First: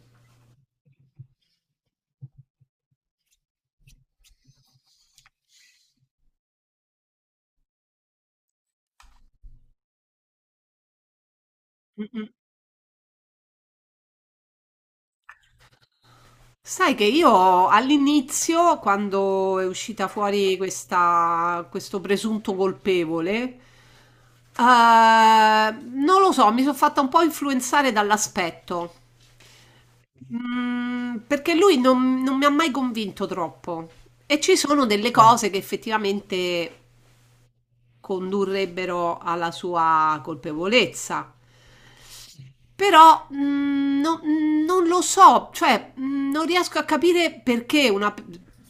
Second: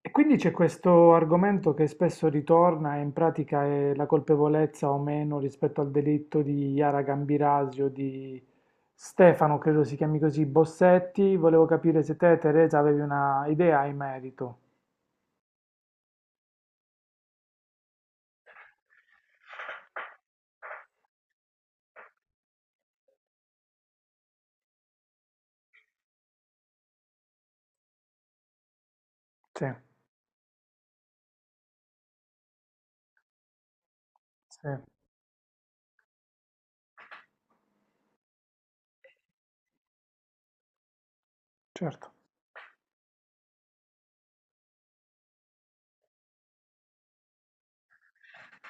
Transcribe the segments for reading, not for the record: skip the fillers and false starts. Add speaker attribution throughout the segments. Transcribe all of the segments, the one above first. Speaker 1: E quindi c'è questo argomento che spesso ritorna e in pratica è la colpevolezza o meno rispetto al delitto di Yara Gambirasio, di Stefano, credo si chiami così, Bossetti. Volevo capire se
Speaker 2: Mm-mm.
Speaker 1: te, Teresa, avevi una idea in merito.
Speaker 2: Sai che io all'inizio, quando è uscita fuori questo presunto colpevole, non lo so, mi sono fatta un po' influenzare dall'aspetto.
Speaker 1: Sì,
Speaker 2: Perché lui non mi ha mai convinto troppo. E ci
Speaker 1: sì,
Speaker 2: sono delle cose che effettivamente condurrebbero alla sua colpevolezza.
Speaker 1: certo.
Speaker 2: Però non lo so, cioè non riesco a capire perché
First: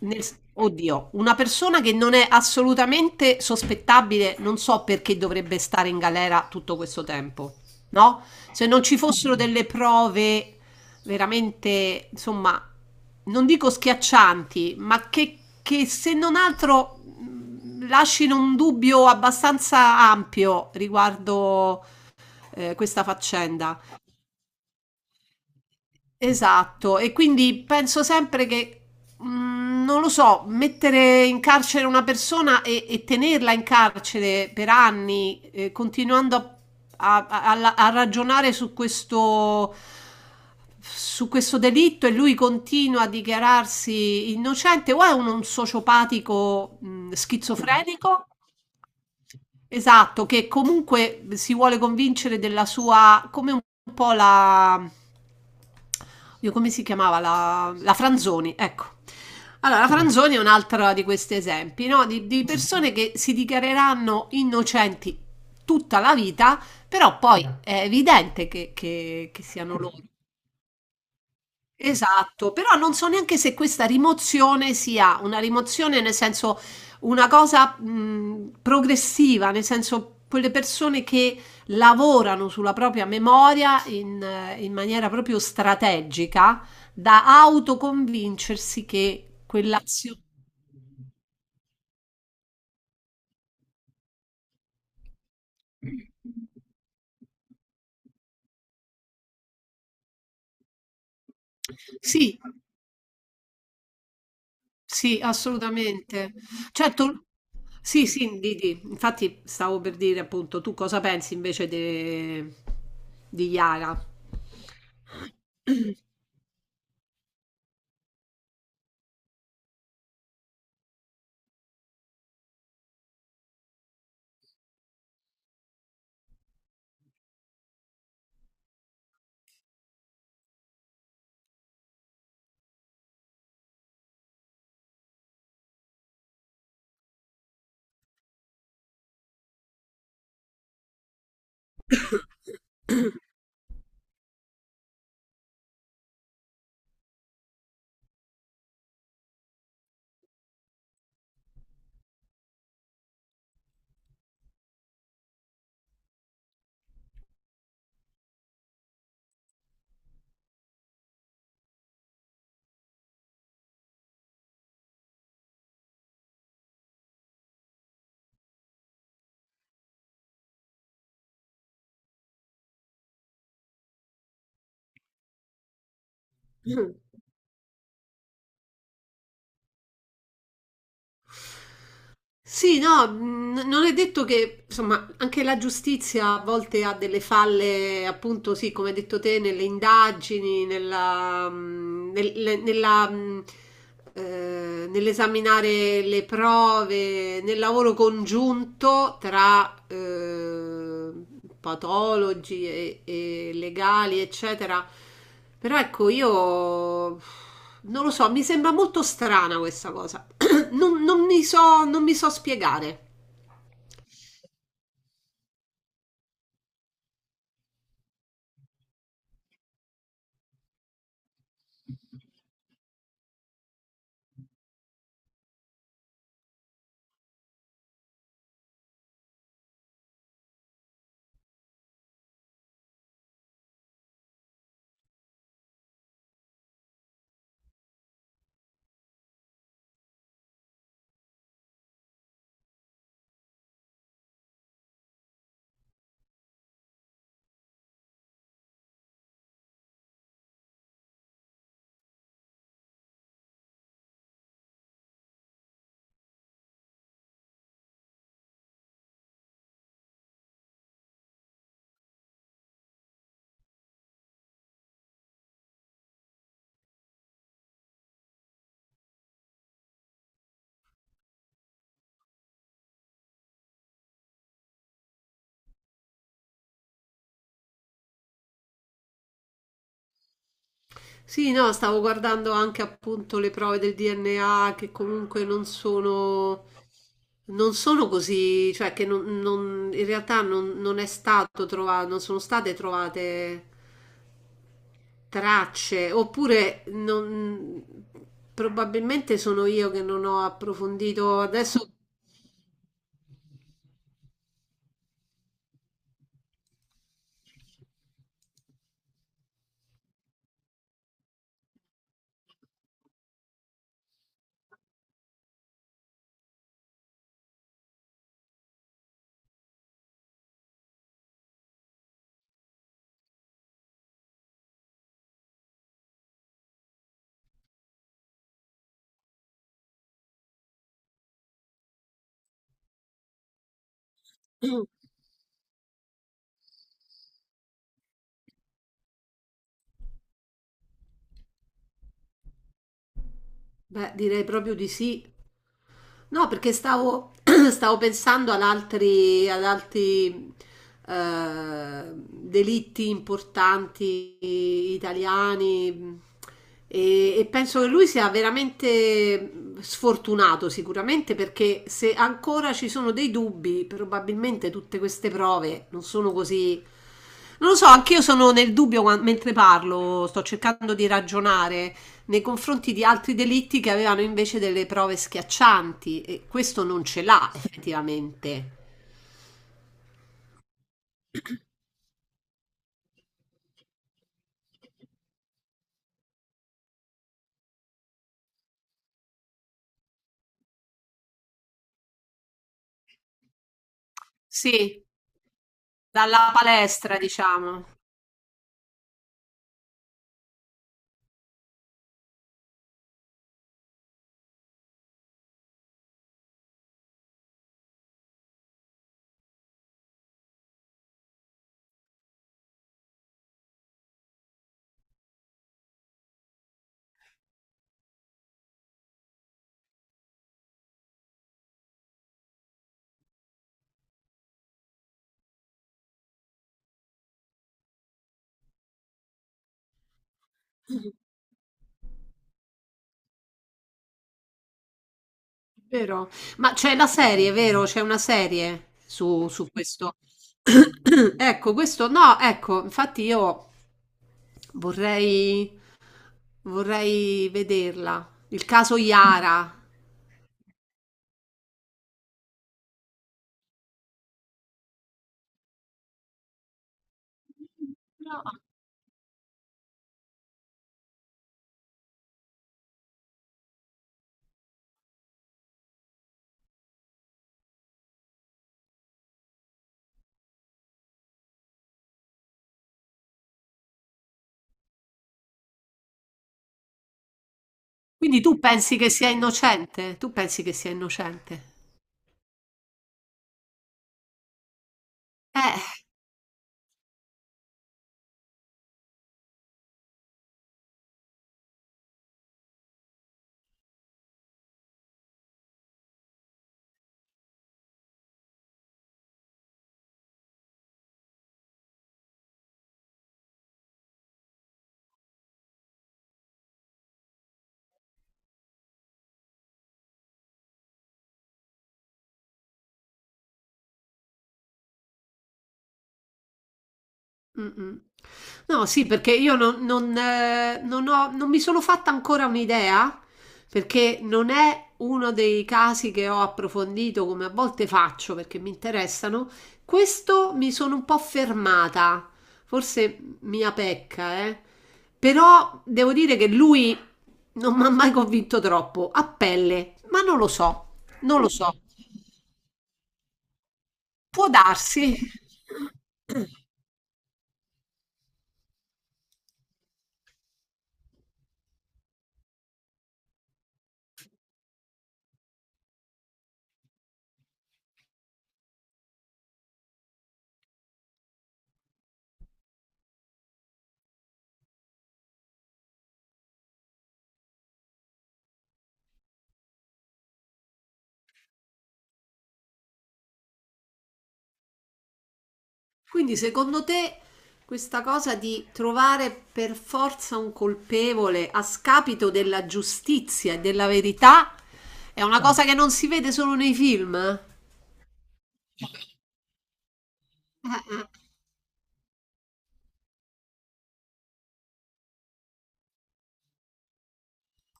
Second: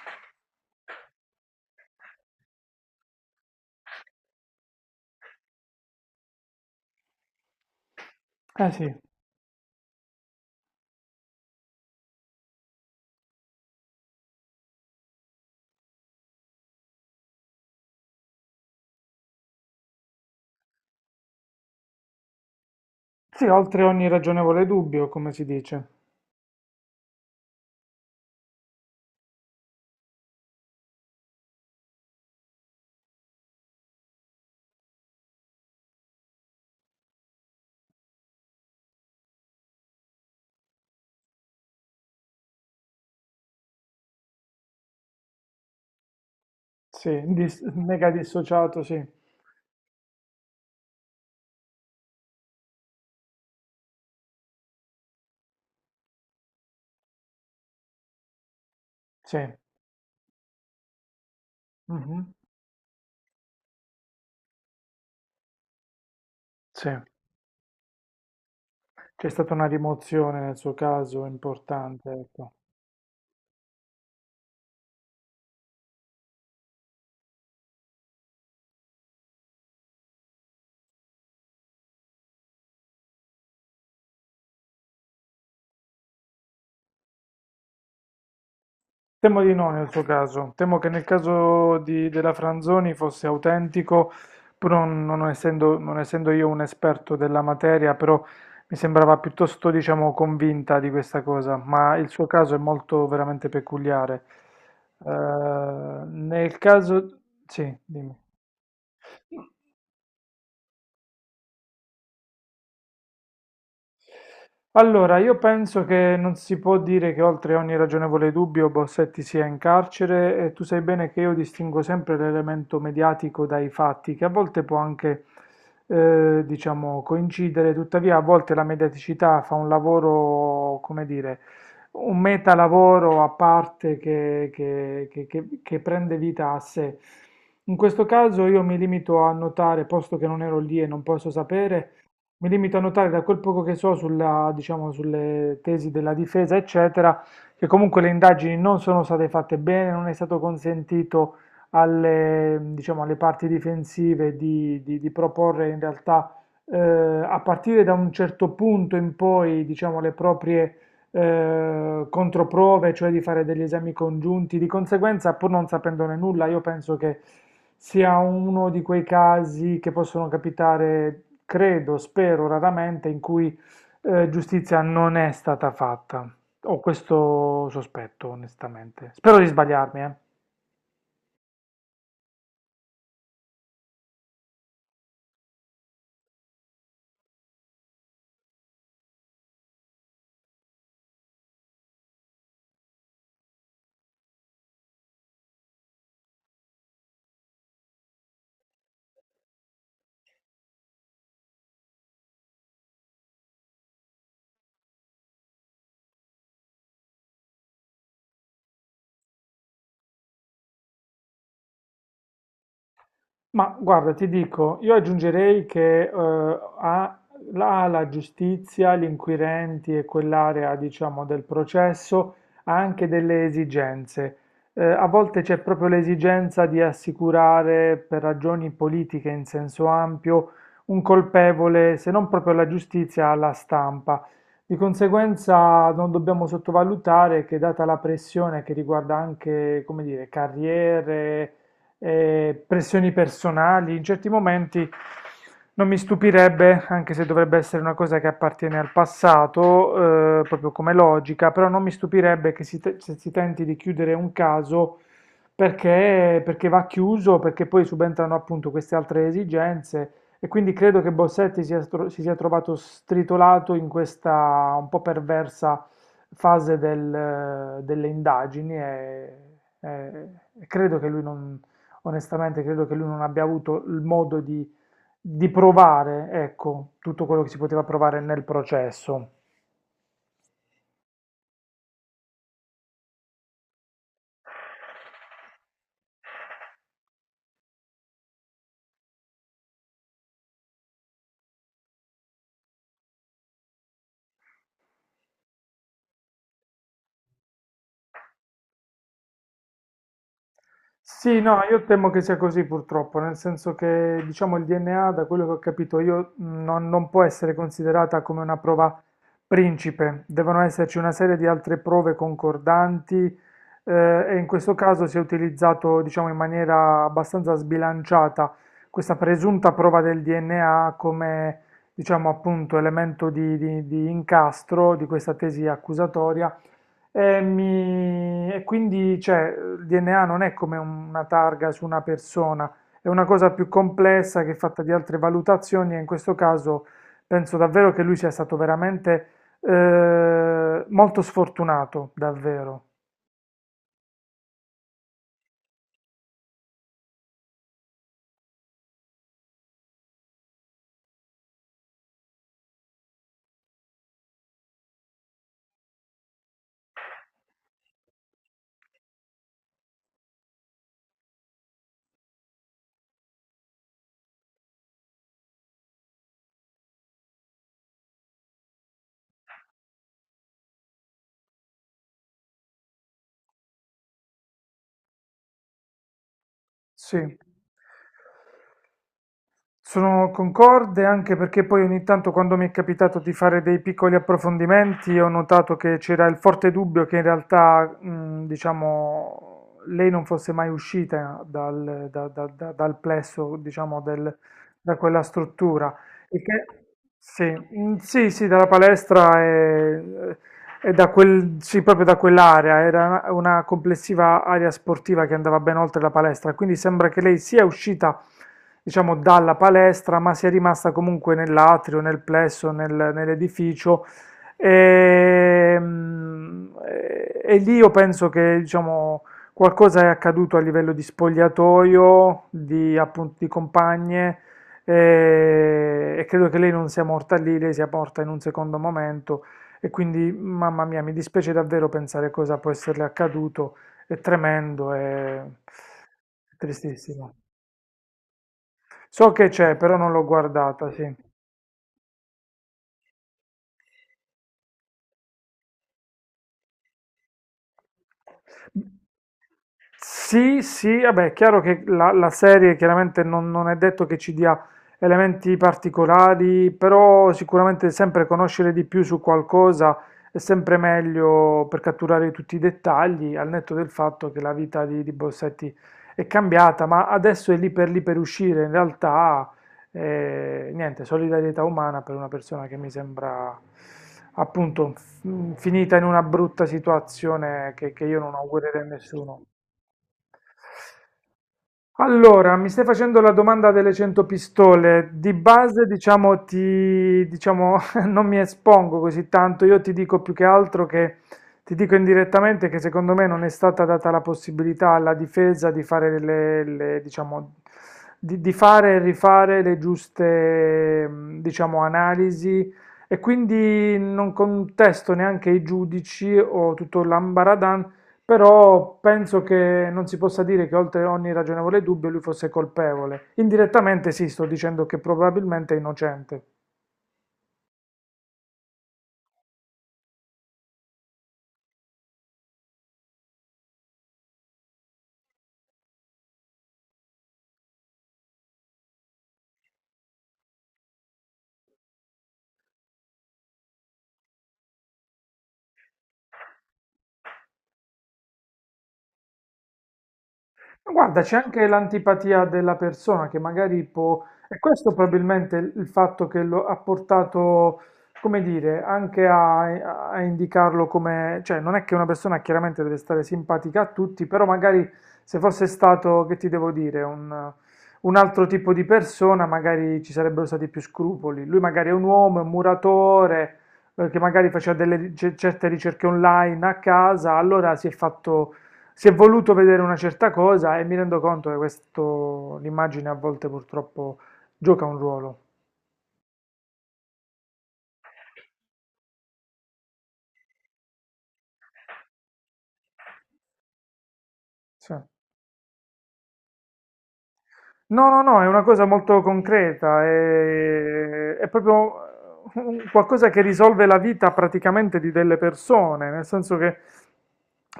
Speaker 2: nel- oddio, una persona che non è assolutamente sospettabile, non so perché dovrebbe stare in galera tutto questo tempo, no? Se
Speaker 1: Eh
Speaker 2: non
Speaker 1: sì,
Speaker 2: ci fossero delle prove veramente, insomma, non dico schiaccianti, ma che se non altro lasciano un dubbio abbastanza ampio riguardo questa
Speaker 1: sì,
Speaker 2: faccenda.
Speaker 1: oltre ogni ragionevole dubbio, come si dice.
Speaker 2: Esatto, e quindi penso sempre che, non lo so, mettere in carcere una persona e tenerla in carcere per anni, continuando a ragionare su questo delitto e lui continua a dichiararsi innocente, o è un sociopatico,
Speaker 1: Sì, mega
Speaker 2: schizofrenico?
Speaker 1: dissociato, sì.
Speaker 2: Esatto, che comunque si vuole convincere della sua, come un po' la, Dio, come si chiamava? La Franzoni, ecco.
Speaker 1: Sì,
Speaker 2: Allora, la Franzoni è un altro di questi esempi, no?
Speaker 1: mhm,
Speaker 2: Di persone che si dichiareranno innocenti tutta la vita,
Speaker 1: sì.
Speaker 2: però poi è evidente
Speaker 1: C'è
Speaker 2: che
Speaker 1: stata una
Speaker 2: siano loro.
Speaker 1: rimozione nel suo caso importante, ecco.
Speaker 2: Esatto, però non so neanche se questa rimozione sia una rimozione nel senso una cosa progressiva, nel senso quelle persone che lavorano sulla propria memoria in maniera proprio strategica da autoconvincersi che
Speaker 1: Temo di no nel suo
Speaker 2: quell'azione...
Speaker 1: caso, temo che nel caso della Franzoni fosse autentico, però non essendo io un esperto della materia, però mi sembrava piuttosto, diciamo, convinta di questa cosa, ma il suo
Speaker 2: Sì,
Speaker 1: caso è molto veramente peculiare. Eh,
Speaker 2: sì, assolutamente.
Speaker 1: Nel caso...
Speaker 2: Certo,
Speaker 1: Sì,
Speaker 2: sì,
Speaker 1: dimmi.
Speaker 2: sì, di. Infatti stavo per dire appunto, tu cosa pensi invece di Yara?
Speaker 1: Allora, io penso che non si può dire che oltre ogni ragionevole dubbio Bossetti sia in carcere, e tu sai bene che io distingo sempre l'elemento mediatico dai fatti, che a volte può anche, diciamo, coincidere; tuttavia a volte la mediaticità fa un lavoro, come dire, un metalavoro a parte che prende vita a sé. In questo caso io mi limito a notare, posto che non ero lì e non posso sapere, mi limito a notare da quel poco che so sulla, diciamo, sulle tesi della difesa, eccetera, che comunque le indagini non sono state fatte bene, non è stato consentito alle, diciamo, alle parti difensive di proporre in realtà a partire da un certo punto in poi, diciamo, le proprie controprove, cioè di fare degli esami congiunti. Di conseguenza, pur non sapendone nulla, io penso che sia uno di quei casi che possono capitare, credo, spero, raramente, in cui giustizia non è stata fatta. Ho
Speaker 2: Mm.
Speaker 1: questo sospetto, onestamente. Spero di sbagliarmi, eh.
Speaker 2: Sì, no, non è detto che, insomma, anche la giustizia a volte ha delle falle, appunto, sì, come hai detto te, nelle indagini, nella, mm, nel- le- nella, mm, nell'esaminare le prove, nel lavoro congiunto tra patologi e legali, eccetera. Però ecco, io non lo so, mi sembra molto strana questa cosa. Non mi so, non mi so spiegare.
Speaker 1: Ma guarda, ti dico, io aggiungerei che ha la, la giustizia, gli inquirenti e quell'area, diciamo, del processo ha anche delle esigenze. A volte c'è proprio l'esigenza di assicurare, per ragioni politiche in senso ampio, un colpevole, se non proprio alla giustizia, alla stampa. Di conseguenza non dobbiamo sottovalutare che, data la pressione che riguarda anche, come dire, carriere, pressioni personali, in certi momenti non mi stupirebbe, anche se dovrebbe essere una cosa che appartiene al passato, proprio come logica, però non mi stupirebbe che se si tenti di chiudere un caso perché, perché va chiuso, perché poi subentrano appunto queste altre esigenze. E quindi credo che si sia trovato stritolato in questa un po' perversa fase del, delle indagini e- e credo che lui non, onestamente credo che lui non abbia avuto il modo di provare, ecco, tutto quello che si poteva provare nel processo.
Speaker 2: Sì, no, stavo guardando anche appunto le prove del DNA che comunque non sono così, cioè che non, non- in realtà non è stato trovato, non sono state trovate tracce, oppure probabilmente sono io che non ho
Speaker 1: Sì,
Speaker 2: approfondito.
Speaker 1: no, io
Speaker 2: Adesso,
Speaker 1: temo che sia così purtroppo, nel senso che diciamo il DNA, da quello che ho capito io, non può essere considerata come una prova principe, devono esserci una serie di altre prove concordanti, e in questo caso si è utilizzato, diciamo, in maniera abbastanza sbilanciata questa presunta prova del DNA come, diciamo, appunto elemento di incastro di questa tesi accusatoria e quindi, cioè, il DNA non è come una targa su una persona, è una cosa più complessa che è fatta di altre valutazioni, e in questo caso penso davvero che lui sia stato veramente molto sfortunato, davvero.
Speaker 2: beh, direi proprio di sì. No, perché stavo pensando ad altri delitti importanti italiani e penso che lui sia veramente sfortunato sicuramente perché se ancora ci sono dei dubbi, probabilmente tutte queste prove non sono così... Non lo so, anch'io sono nel dubbio mentre parlo, sto cercando di ragionare nei confronti di altri delitti che avevano invece delle prove schiaccianti e questo non
Speaker 1: Sì.
Speaker 2: ce l'ha effettivamente.
Speaker 1: Sono concorde anche perché poi ogni tanto quando mi è capitato di fare dei piccoli approfondimenti ho notato che c'era il forte dubbio che in realtà, diciamo, lei non fosse mai uscita dal plesso, diciamo, da
Speaker 2: Sì,
Speaker 1: quella struttura. Il
Speaker 2: dalla
Speaker 1: che-
Speaker 2: palestra,
Speaker 1: sì,
Speaker 2: diciamo.
Speaker 1: mm, sì, sì, dalla palestra e da quel, sì, proprio da quell'area, era una complessiva area sportiva che andava ben oltre la palestra, quindi sembra che lei sia uscita, diciamo, dalla palestra, ma sia rimasta comunque nell'atrio, nel plesso, nell'edificio. E, mm, e lì io penso che, diciamo, qualcosa è accaduto a livello di spogliatoio, di, appunto, di compagne, e credo che lei non sia morta lì, lei sia morta in un secondo momento. E quindi, mamma mia, mi dispiace davvero pensare cosa può esserle accaduto. È tremendo, è
Speaker 2: Vero?
Speaker 1: è
Speaker 2: Ma c'è la
Speaker 1: tristissimo.
Speaker 2: serie, vero? C'è una serie
Speaker 1: So che
Speaker 2: su, su
Speaker 1: c'è, però non
Speaker 2: questo.
Speaker 1: l'ho guardata, sì.
Speaker 2: Ecco, questo no, ecco, infatti io vorrei, vorrei vederla. Il caso Iara.
Speaker 1: Sì, sì, vabbè, è chiaro che la serie chiaramente non è detto che ci dia elementi particolari, però sicuramente sempre conoscere di più su qualcosa è sempre meglio per catturare tutti i dettagli, al netto del fatto che la vita di Bossetti è cambiata, ma adesso è lì per uscire, in realtà, e, niente, solidarietà umana per una persona che mi sembra appunto finita in una brutta situazione che io non
Speaker 2: Quindi tu
Speaker 1: augurerei a
Speaker 2: pensi che sia
Speaker 1: nessuno.
Speaker 2: innocente? Tu pensi che sia innocente?
Speaker 1: Allora, mi stai facendo la domanda delle 100 pistole. Di base,
Speaker 2: Eh.
Speaker 1: diciamo, ti, diciamo, non mi espongo così tanto. Io ti dico più che altro che ti dico indirettamente che secondo me non è stata data la possibilità alla difesa di fare diciamo, di fare e rifare le giuste, mm, diciamo, analisi. E quindi non contesto neanche i giudici o tutto l'ambaradàn, però penso che non si possa dire che oltre ogni ragionevole dubbio lui fosse colpevole. Indirettamente sì, sto dicendo che probabilmente è innocente.
Speaker 2: Mh-mh. No, sì, perché io non mi sono fatta ancora un'idea, perché non è uno dei casi che ho approfondito come a volte faccio perché mi interessano. Questo mi sono un po' fermata, forse mia pecca, eh. Però devo dire che lui non mi ha mai convinto troppo, a pelle, ma non lo so,
Speaker 1: Ma guarda, c'è
Speaker 2: non lo
Speaker 1: anche
Speaker 2: so.
Speaker 1: l'antipatia della persona che magari può,
Speaker 2: Può
Speaker 1: e questo
Speaker 2: darsi.
Speaker 1: probabilmente il fatto che lo ha portato, come dire, anche a indicarlo come, cioè non è che una persona chiaramente deve stare simpatica a tutti, però magari se fosse stato, che ti devo dire, un altro tipo di persona, magari ci sarebbero stati più scrupoli. Lui magari è un uomo, è un muratore, che magari faceva delle certe ricerche online a casa, allora si è voluto vedere una certa cosa e mi rendo conto che questo, l'immagine a volte purtroppo gioca un ruolo.
Speaker 2: Quindi secondo te questa cosa di trovare per forza un colpevole a scapito della giustizia e della verità
Speaker 1: Sì.
Speaker 2: è una cosa che non si vede solo nei film?
Speaker 1: No, no, no, è una cosa molto concreta, è proprio qualcosa che risolve la vita praticamente di delle persone, nel senso che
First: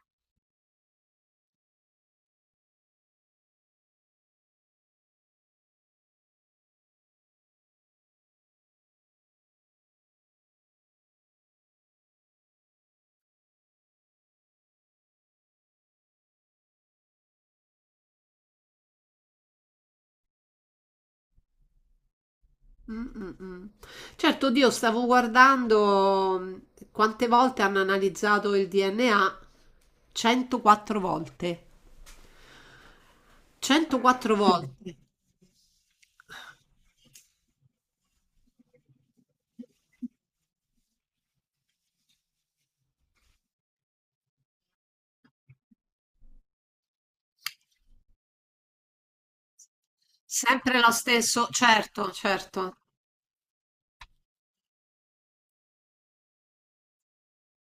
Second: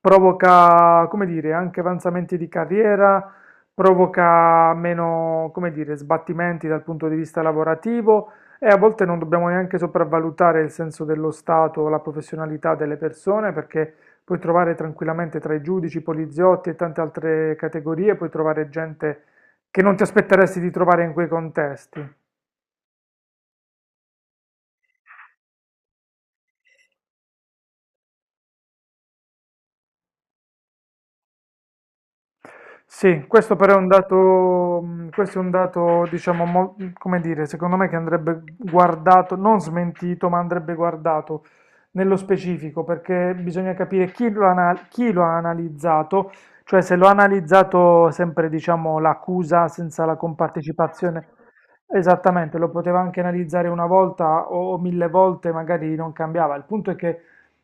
Speaker 1: provoca, come dire, anche avanzamenti di carriera, provoca meno, come dire, sbattimenti dal punto di vista lavorativo, e a volte non dobbiamo neanche sopravvalutare il senso dello Stato o la professionalità delle persone perché puoi trovare tranquillamente tra i giudici, i poliziotti e tante altre categorie, puoi trovare gente che non ti aspetteresti di trovare in quei contesti.
Speaker 2: Mm, mm, mm. Certo, Dio, stavo guardando quante volte hanno analizzato il DNA. 104 volte.
Speaker 1: Sì, questo però è un
Speaker 2: 104
Speaker 1: dato,
Speaker 2: volte.
Speaker 1: questo è un dato, diciamo, come dire, secondo me, che andrebbe guardato, non smentito, ma andrebbe guardato nello specifico, perché bisogna capire chi lo ha analizzato, cioè se lo ha analizzato sempre, diciamo, l'accusa senza la
Speaker 2: Sempre lo
Speaker 1: compartecipazione.
Speaker 2: stesso, certo,
Speaker 1: Esattamente, lo
Speaker 2: certo.
Speaker 1: poteva anche analizzare una volta o 1000 volte, magari non cambiava. Il punto è che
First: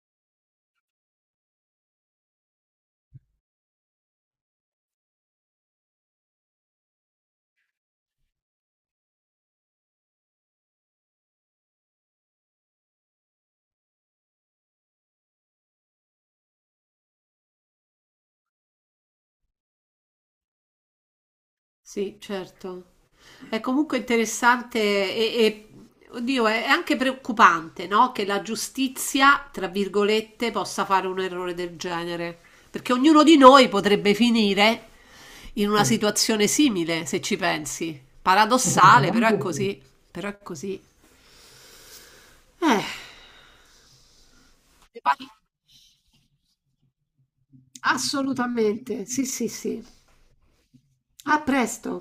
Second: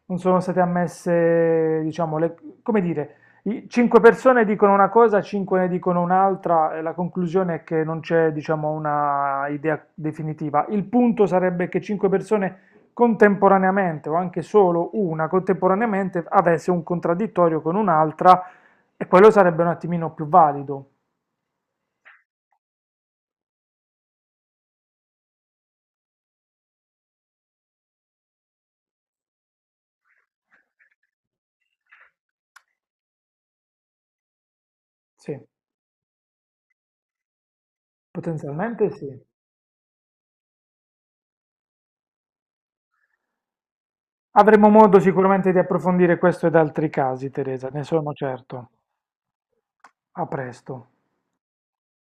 Speaker 1: non sono state ammesse, diciamo, come dire, 5 persone dicono una cosa, 5 ne dicono un'altra, e la conclusione è che non c'è, diciamo, una idea definitiva. Il punto sarebbe che 5 persone contemporaneamente, o anche solo una contemporaneamente, avesse un contraddittorio con un'altra, e quello sarebbe un attimino più valido.
Speaker 2: Sì, certo. È comunque interessante oddio, è anche preoccupante, no? Che la giustizia, tra virgolette, possa fare un errore del genere, perché ognuno di noi potrebbe finire
Speaker 1: Sì,
Speaker 2: in una Mm. situazione simile, se ci pensi.
Speaker 1: potenzialmente sì.
Speaker 2: Paradossale, però è Assolutamente sì. così, però è così. Eh,
Speaker 1: Avremo modo
Speaker 2: ne parli-
Speaker 1: sicuramente di approfondire questo ed altri casi, Teresa, ne sono certo.
Speaker 2: assolutamente, sì, sì, sì.
Speaker 1: A presto.
Speaker 2: A presto.